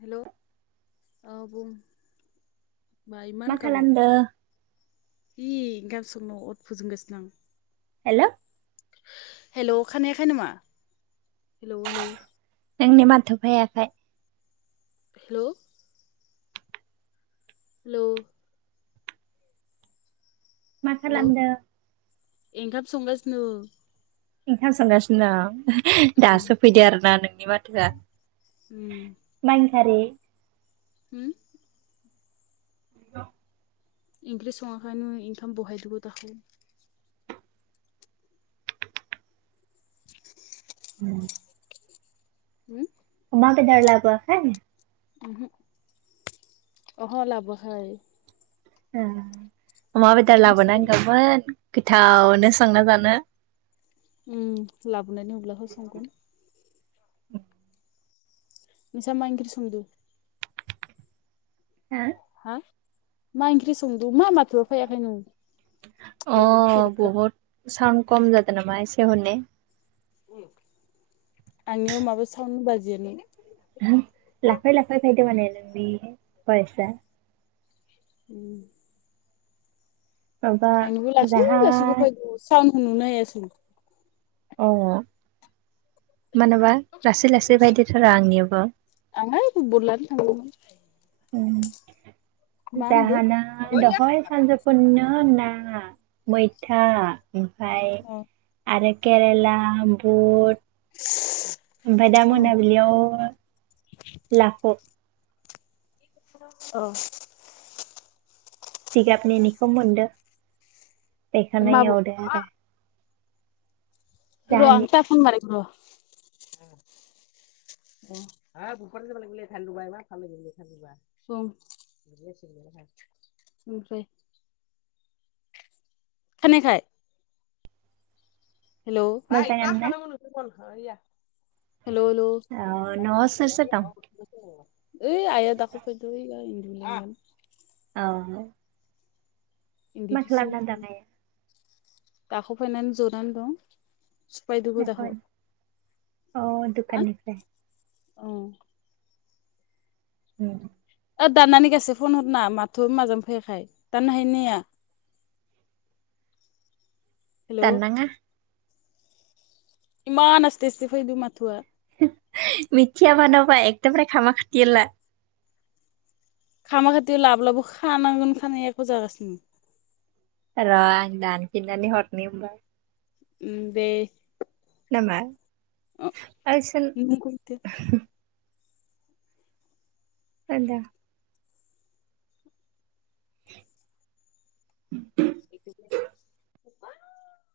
Hello औ बुं? मा इमान गाबाव हि गासन' अर फोजोंगासिनो आं हेल' हेलौ खानायाखै नामा? हेलौ हेलौ नोंनि माथो फायाखै हेल' हेलौ मा खालामदो? एंखाम संगासिनो। ओंखाम संगासिनो दं उम दासो फैदो आरोना नोंनि माथोआ अम मा ओंखारि अम [unintelligible] इंख्रि सङाखायनो ओंखाम बहायदोंबो अम हम अमा बेदर लाबो आखै ओमहो अह लाबो आखै अमा बेदर मिसा लाबोनांगौमोन गोथावनो संना जानो। अम लाबोनानै होब्ला हो संगोन। नोंसा मा ओंख्रि सोंदो हो हा मा ओंख्रि संदो मा माथो फैयाखै नों अ तेरिका बहुत साउन्द कम जादों नामा एसे हनाय आंनियाव माबा सावन बाजियानो लाखै लाखै फायदों माने नोंनि बइसा अम माबा आंनोबो लासै जाहा लासैबो फायदो साउ नुनो हायासै औ मानोबा लासै लासै फायदोथ'र आंनियाबो आं बोरलानो थांदोंमोन। अम मा होनदो जाहाना दहय साजफुनिनो ओ ना मैथा ओमफाय आरो केरेला बुट ओमफाय दा मोनाबिलियाव लाख' औ जिगाबनिनिखौ मोनदो अ बेखोनो माबु एवदो आरो। जाहानि [unintelligible] [unintelligible] ओमफ्राय खोनायाखै हेलौ मोजाङानो ना हेलौ हेलौ ओ न'आव सोर सोर दं। औ ओइया दाख' फैदो उरुनो औ इन्दि मा खालामना फिसिनि दं आइया दाख' फैनानै जनानै दं। दाखोन अ दुखाननिफ्राय [unintelligible] अम ओ दाननानै गासै फन हरना माथो माजों फैयाखै दाननो हायोना हाया हेलौ दान नांङा एमान आसथे आसथे फैदो माथोआ मिथिया मानोबा [unintelligible] [unintelligible] खानांगोन खानाया बेखौ जाजासिम र आं दानफिननानै हरनि होमबा अम दे नों खौ मिथिया [unintelligible] [unintelligible] [inaudible] [unintelligible]